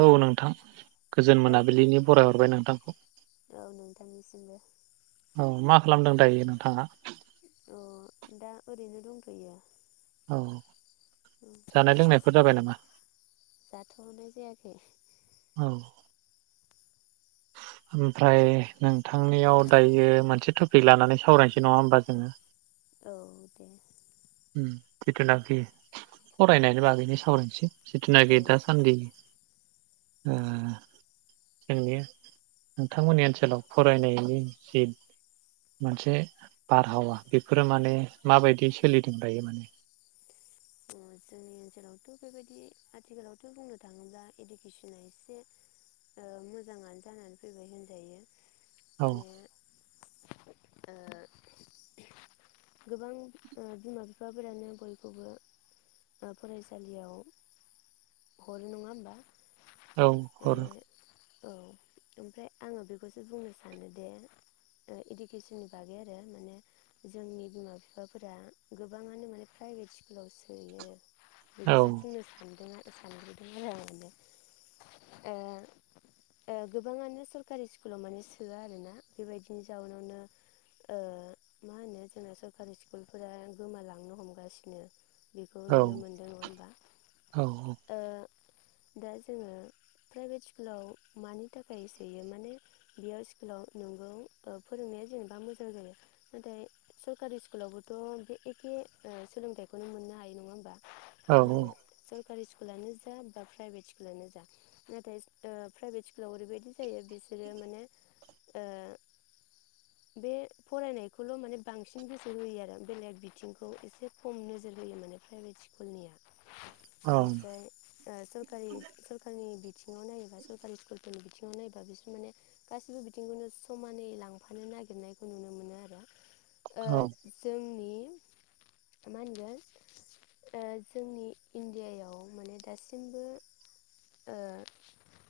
औ नोंथां। गोजोन औ मोनाबिलिनि खोनादों बराय हरबाय नोंथांखौ। औ नोंथांनिसिमबो औ मा खालामदों दायो नोंथाङा? अ दा ओरैनो दंथ'यो। औ। औ जानाय लोंनायफोर जाबाय नामा जाथ'नाय जायाखै औ। ओमफ्राय नोंथांनियाव दायो मोनसे टपिक लानानै सावरायनोसै नङा होमबा जोङो। औ दे। उम जिथुनाखि फरायनायनि बागैनो सावरायनोसै। जिथिना औ खि दासानदि ओ जोंनि नोंथांमोननि ओनसोलाव फरायनायनि जि मोनसे बारहावा बेफोरो माने माबायदि सोलिदोंं दायो माने। जोंनि ओनसोलावथ' बेबायदि आथिखालावथ' बुंनो थाङोब्ला इडुकेसना एसे मोजाङानो जानानै फैबाय होनजायो। माने औ ओ गोबां बिमा बिफाफोरानो बयखौबो ओ फरायसालियाव हरो नङा होमबा। औ माने हरो। औ ओमफ्राय आङो बेखौसो बुंनो सानोदि इडुकेसननि बागै आरो माने जोंनि बिमा बिफाफोरा गोबाङानो माने प्राइभेट स्कुलावसो बेयो औ बेखौसो बुंनो सानदों सानग्रोदों आरो आ गोबाङानो सरखारि स्कुलाव माने सोआ आरोना बेबायदिनि जाउनावनो ओ मा होनो जोंना सरखारि स्कुलफोरा गोमालांनो हमगासिनो। बेखौ औ नुनो मोनदों नङा होमबा औ ओ दा जोङो प्राइभेट स्कुलाव मानि थाखाय सोयो माने बेयाव स्कुलाव नंगौ फोरोंनाया जेनेबा मोजां जायो नाथाय सरकारि स्कुलावबोथ' बे एखे सोलोंथायाइखौनो मोन मा औ होनो जों सरकारि स्कुलानो जा बा प्राइभेट स्कुलानो जा नाथाय आ प्राइभेट स्कुलाव ओरैबायदि जायो बिसोरो माने आ बे फरायनायखौल' माने बांसिन गोसो होयो आरो बेलेग बिथिंखौ एसे खम नोजोर होयो माने प्राइभेट स्कुलनिया। औ ओमफ्राय सोरखारि सरखारनि बि बिथिङाव नायोबा सरकारि स्कुलफोरनि बिथिङाव नायोबा बिसोर माने गासिबो बिथिंखौनो समानै लांफानो नागिरनायखौ नुनो मोनो आरो। ओ औ जोंनि मा होनगोन ओ जोंनि इण्डियायाव माने दासिमबो ओ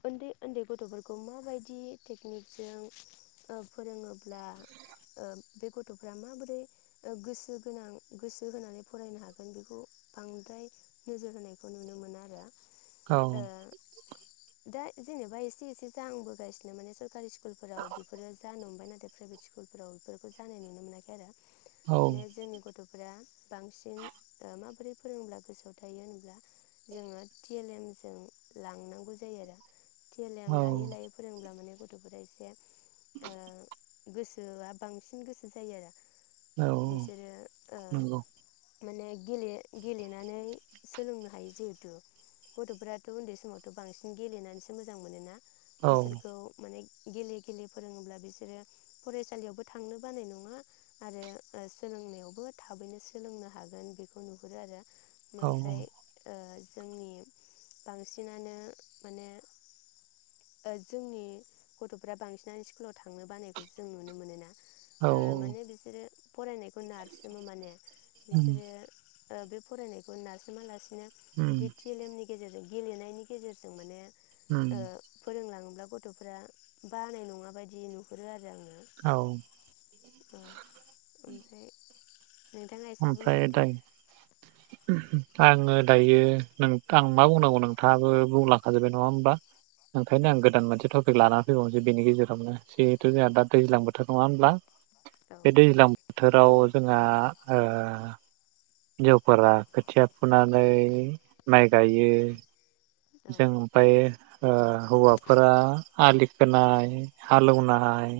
उन्दै उन्दै गथ'फोरखौ माबायदि टेकनिकजों फोरोङोब्ला ओ बे गथ'फ्रा माबोरै गोसो गोनां गोसो होनानै फरायनो हा गोन बेखौ बांद्राय नोजोर होनायखौ नुनो मोनो आरो। औ ओ दा जेनेबा एसे एसे जाहांबोगासिनो माने सरकारि स्कुलफोराव बेफोरो जानो हमबाय नाथाय प्राइभेट स्कुलफोराव बेफोरखौ जानाय नुनो मोनाखै आरो। माने औ जोंनि गथ' फोरा बांसिन माबोरै फोरोंब्ला गोसोआव थायो होनब्ला जोङो टि एल एम जों लांनांगौ जायो आरो। टि एल एम लायै लायै फोरोंब्ला माने गथ'फोरा एसे ओ गोसोआ बांसिन गोसो जायो आरो। औ बिसोरो ओ नंगौ माने गेले-गेलेनानै सोलोंनो हायो जिहेथु गथ'फोराथ' उन्दै समावथ' बांसिन गेलेनानैसो मोजां मोनोना। औ बिसोरखौ माने गेले गेले फोरोङोब्ला बिसोरो फरायसालियावबो थांनो बानाय नङा आरो ओ सोलोंनायावबो थाबैनो सोलोंनो हागोन बेखौ नुहुरो आरो। औ मोमफ्राय ओ जोंनि बांसिनानो माने ओ जोंनि गथ'फ्रा बांसिनानो स्कुलाव थांनो बानायखौ जों नुनो मोनोना। औ ओ माने बिसोरो फरायनायख खौ नारसोमो माने उम बिसोरो ओ बे फरायनायखौ नारसोमालासिन नो उम बेदि टि एल एम नि गेजेरजों गेलेनायनि गेजेरजों माने उम ओ फोरोंलां ब्ला गथ'फ्रा बानाय नङा बायदि नुहुरो आरो। मोजांनो औ ओ ओमफ्राय नोंथाङा एसे बुंदो ओमफ्राय दे। दायो आङो दायो नों आं मा बुंनांगौ, नोंथाङाबो बुंलाखाजोब्बाय नङा होमबा? ओंखायनो औ आं गोदान मोनसे टपिक लानानै फैबावनोसै बेनि गेजेरावनो। जिहेथु जोहा दा दैज्लां बोथ नङा होनब्ला? औ बे दैज्लां बोथोर बाव जोंहा ओ हिनजावफोरा खोथिया फुनानै माइ गायो। औ जों ओमफ्राय ओ हौवाफोरा आलि खोनाय हालौनाय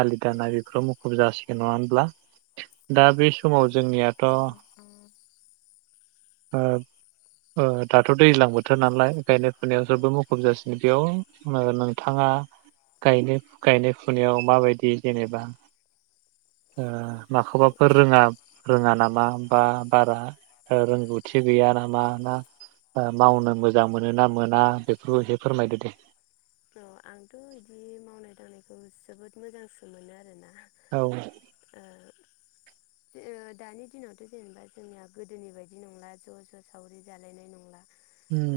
आलि दाननाय बेफोराव मुखुब जासिगोन नङा होनब्ला? औ दा बे समाव जोंनियाथ' ओ ओ दाथ' दैज्लां बोथ थोर नालाय गायनाय फुनायाव जोबो मुखुब जासिगोन बेयाव नागारनांगोन। थाङा गायनाय फुनायाव माबायदि जेनेबा? ओ औ औ माखौबाफोर रोङा रोङा नामा? बा बारा रोंगौथि गैया नामा ना मावनो मोजां मोनो ना मोना बेफोरखौ एसे फोरमायदो दे। अ आंथ' बिदि मावनाय दांनायखौ जोबोद मोजांसो मोनो आरोना औ दे ओ दानि दिनावथ' जेनेबा जोंनिया गोदोनि बायदि नंला ज' ज' सावरि जालायनाय नंला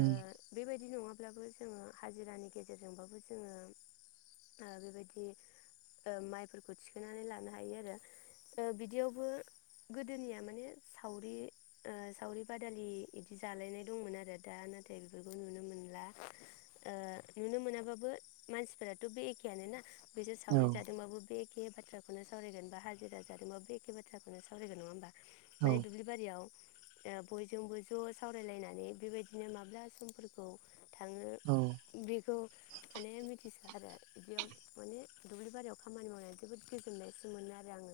ओ बेबाय दि नङाब्लाबो जोङो हाजिरानि गे जेरजोंबाबो जोङो आ बेबायदि माइफोरखौ थिखांनानै लानो हायो आरो बिदियावबो गोदोनिया माने सावरि ओ सावरि बादालि बिदि जालायनाय दंमोन आरो दा नाथाय बेफोरखौ नुनो मोनला। ओ नुनो मोनाबाबो मानसिफोराथ' बे एखेयानो ना बैजों औ सावरि जादोंबाबो बेखेब बाथ्राखौनो सावरायगोन बा हाजिरा जादोंबा बे एखे बाथ्राखौ सावरायगोन। नङा होमबा? औ माने दुब्लि बारियाव ओ बयजोंबो ज' सावरायलायनानै बेबायदिनो माब्ला समफोरखौ औ थाङो बे थ' माने मिथिस'आ आरो बिदियाव माने दुब्लि बारियाव खामानि मावनानै जोबोद गोजोननायसो मोनो आरो आङो।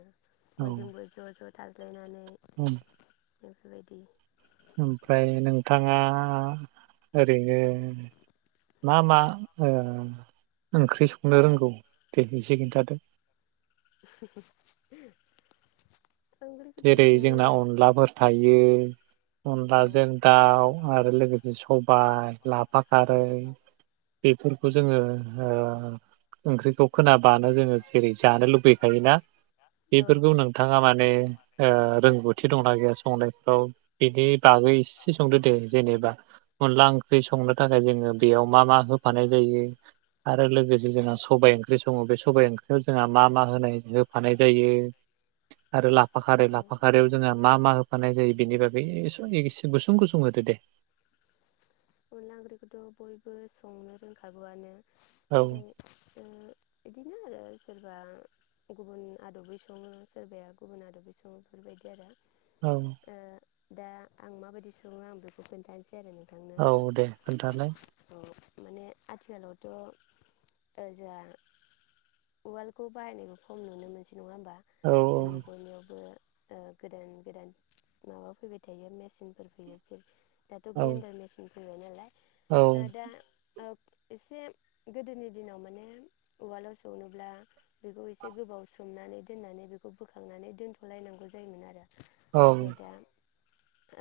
बयजोंबोय ज' ज था ज्यानानै उम बेफोरबायदि ओमफ्राय नोंथाङा ओरैनो मा मा ओ ओंख्रि संनो रोंगौ दे एसे खिन्थादो [inaudible] जेरै ओरैनो जोंना अनलाफोर थायो अनलाजों औ दाउ आरो लोगोसे स बाय लाफा खारै बेफोरखौ जोङो ओ ओंख्रैखौ खोना बानो जोङो जेरै जानो लुबैखायोना औ बेफोरखौ नोंथाङा माने ओ रोंगौथि दंना गैया संनायफ्राव बिनि बागै एसे संदो दे जेनेबा अनला ओंख्रि संनो थाखाय जोङो बेयाव मा मा होफानाय जायो आरो लोगोसे जोंहा सबायाइ ओंख्रि सङो बे सबायाइ ओंख्रियाव जोंहा मा मा होनाय होफानाय जायो आरो लाफ फाखारै लाफाखारैयाव जोंहा मा मा होफानाय जायो बेनि बागै एसे गुसुं गुसुं होदो दे? अनला ओंख्रिखौथ' बयबो संनो रोंखागौआनो औ [inaudible] इदिनो आरो सोरबा गुबुन आद'बै संङो सोरबाया गुबुन आदबै संङो बेफोरबायदि आरो औ ओ दा आं माबायदि संङो आं बेखौ खोनथानोसै आरो ना औ दे खोनथालाय माने आथिखालावथ' जोंहा उवालखौ बाहायनायखौ खम नुनो मोनसै नंङा होमबा औ जोंनि बयनियावबो ओ गोदान गोदान माबा फैबाय थायो मेसिनफोर फैयो दाथ' औ ग्रेनदार मेसिन फैबायनालाय औ ओ एसे गोदोनि दिनाव माने उवालाव सौनोब्ला बेखौ एसे गोबाव सोमनानै दोननानै बेखौ बोखांनानै दोनथ'लायनांगौ जायोमोन आरो। औ नाथाय दा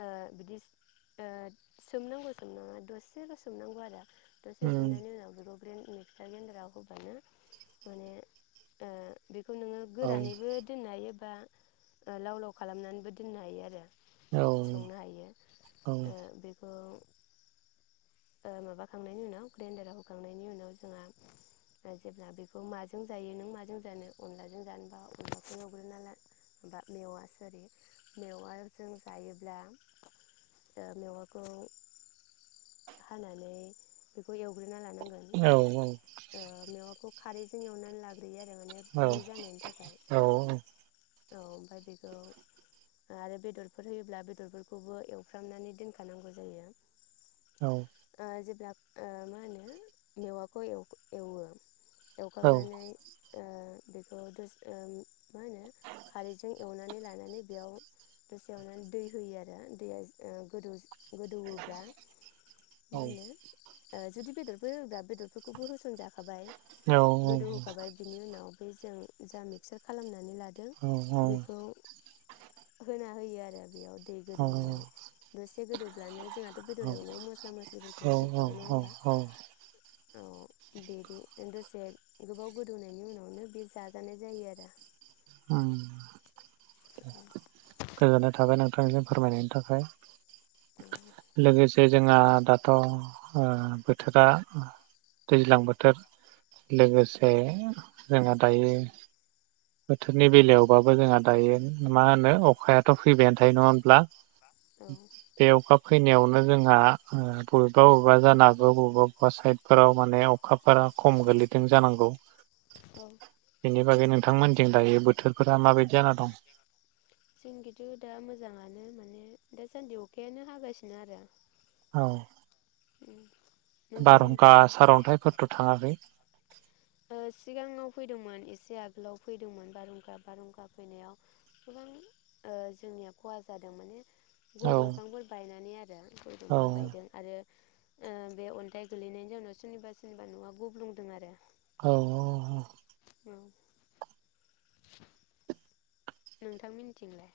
ओ बिदि ओ सोमनांगौ सोमनांङा दसेल' सोमनांगौ आरो। दसे उम सोमनायनि उनाव बेखौ ग्रेन्द मिक्सार ग्रेडाराव होबानो माने ओ बेखौ नोंङो औ गोरानैबो दोननो हायो। बा लाव लाव खालामनानैबो दोननो हायो आरो। औ संनो हायो। औ ओ बेखौ ओ माबाखांनायनि उनाव ग्रेन्दाराव होखांनायनि उनाव जोंहा जेब्ला बेखौ माजों जायो नों माजों जानो अनलाजों जानोबा अनलाखौ एवग्रोना ला मेवा स'रि मेवाजों जायोब्ला ओ मेवाखौ हानानै बेखौ एव औ औ मेवाखौ खारैजों एवनानै लाग्रो औ औ औ औ ओमफाय बेखौ आरो बेदरफोर होयोब्ला बेदरफोरखौबो एवफ्रामनानै दोनखानांगौ जायो। औ ओ जेब्ला ओ मा होनो मेवाखौ एव-एवो। एवखांनानै ओ बेखौ दसे ओ मा होनो खारैजों एवनानै लानानै बेयाव दसे एवनानै दै होयो आरो दैया ओ गोदौ गोदौ अब्ला मा होनो ओ जुदि बेदरबो होब्ला बेदरफोरखौबो होस'न जाखाबाय। गोदौहोखाबाय बिनि उनाव बे जों जा मिक्सार खालामना नै लादों बेखौ होना होयो आरो बेयाव दै गोदौनायाव दसे गोदौब्लानो जोंना औ औ औ होमबा औ औ औ बिदि दसे गोबाव गोदौनायनि उनावनो बे जाजानाय जायो आरो। ओम दे गोजोननाय थाबाय नोंथांनिजों फोरमायनायनि थाखाय। औ लोगोसे जोंहा दाथ' बोथोरा दैज्लां बोथोर लोगोसे जोंहा दायो बोथोरनि बेलायावबाबो जोंहा दायो मा होनो अखायाथ' फैबायानो थायो नङा होमब्ला औ औ [inaudible] फैनायावनो जोंहा बबेबा बबेबा जानागौ बबेबा बबेबा साइदफोराव माने अखाफोरा खम गोलैदों जानांगौ औ बेनि बागै नों नोंथांमोनजों दायो बोथोरफोरा माबायदि जाना दं? जोंनिजों दा मोजाङानो माने दासान्दि अखायानो हागासिनो आरो औ। बारहुंखा नोंथांमोननिथिंलाय सारन्थाइफोरथ' थाङाखै? सिगाङाव फैदोंमोन एसे आगोलाव फैदोंमोन बारहुंखा बारहुंखा फैनायाव गोबां जोंनिया खहा जादों माने औ गय दंफांफोर बायनानै आरो गय औ दंफां बायदों आरो बे अन्थाइ गोलैनायनि जाउनाव सोरनिबा सोरनिबा न'आ गुब्लुंदों आरो औ औ। औ [inaudible] नोंथां मोनिथिंलाय?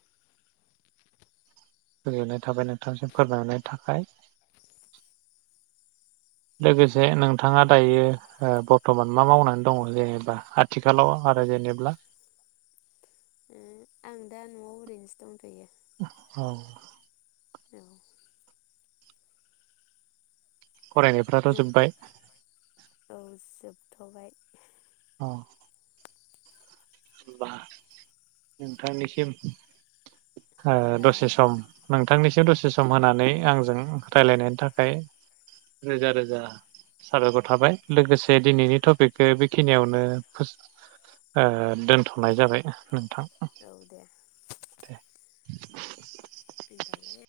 गोजोननाय थाबाय नोंथांनिसिम फोरमायनो थाखाय। लोगोसे नोंथाङा दायो बरथ'मान मा मावनानै दङ जेनेबा आथिखालाव आरो जेनेबा आं दा न'आव ओरैनोसो दंथ'यो औ [inaudible] फरायनायफ्राथ' जोब्बाय। औ [inaudible] [inaudible] होनबा नोंथांनिसिम हा दसे सम नों नोंथांनिसिम दसे सम होनानै आंजों रायलायनायनि थाखाय रोजा रोजा साबायखर थाबाय लोगोसे दिनैनि टपिकखौ बेखिनियावनो दोनथ'नाय जाबाय नोंथां। औ दे दे [inaudible] थलाय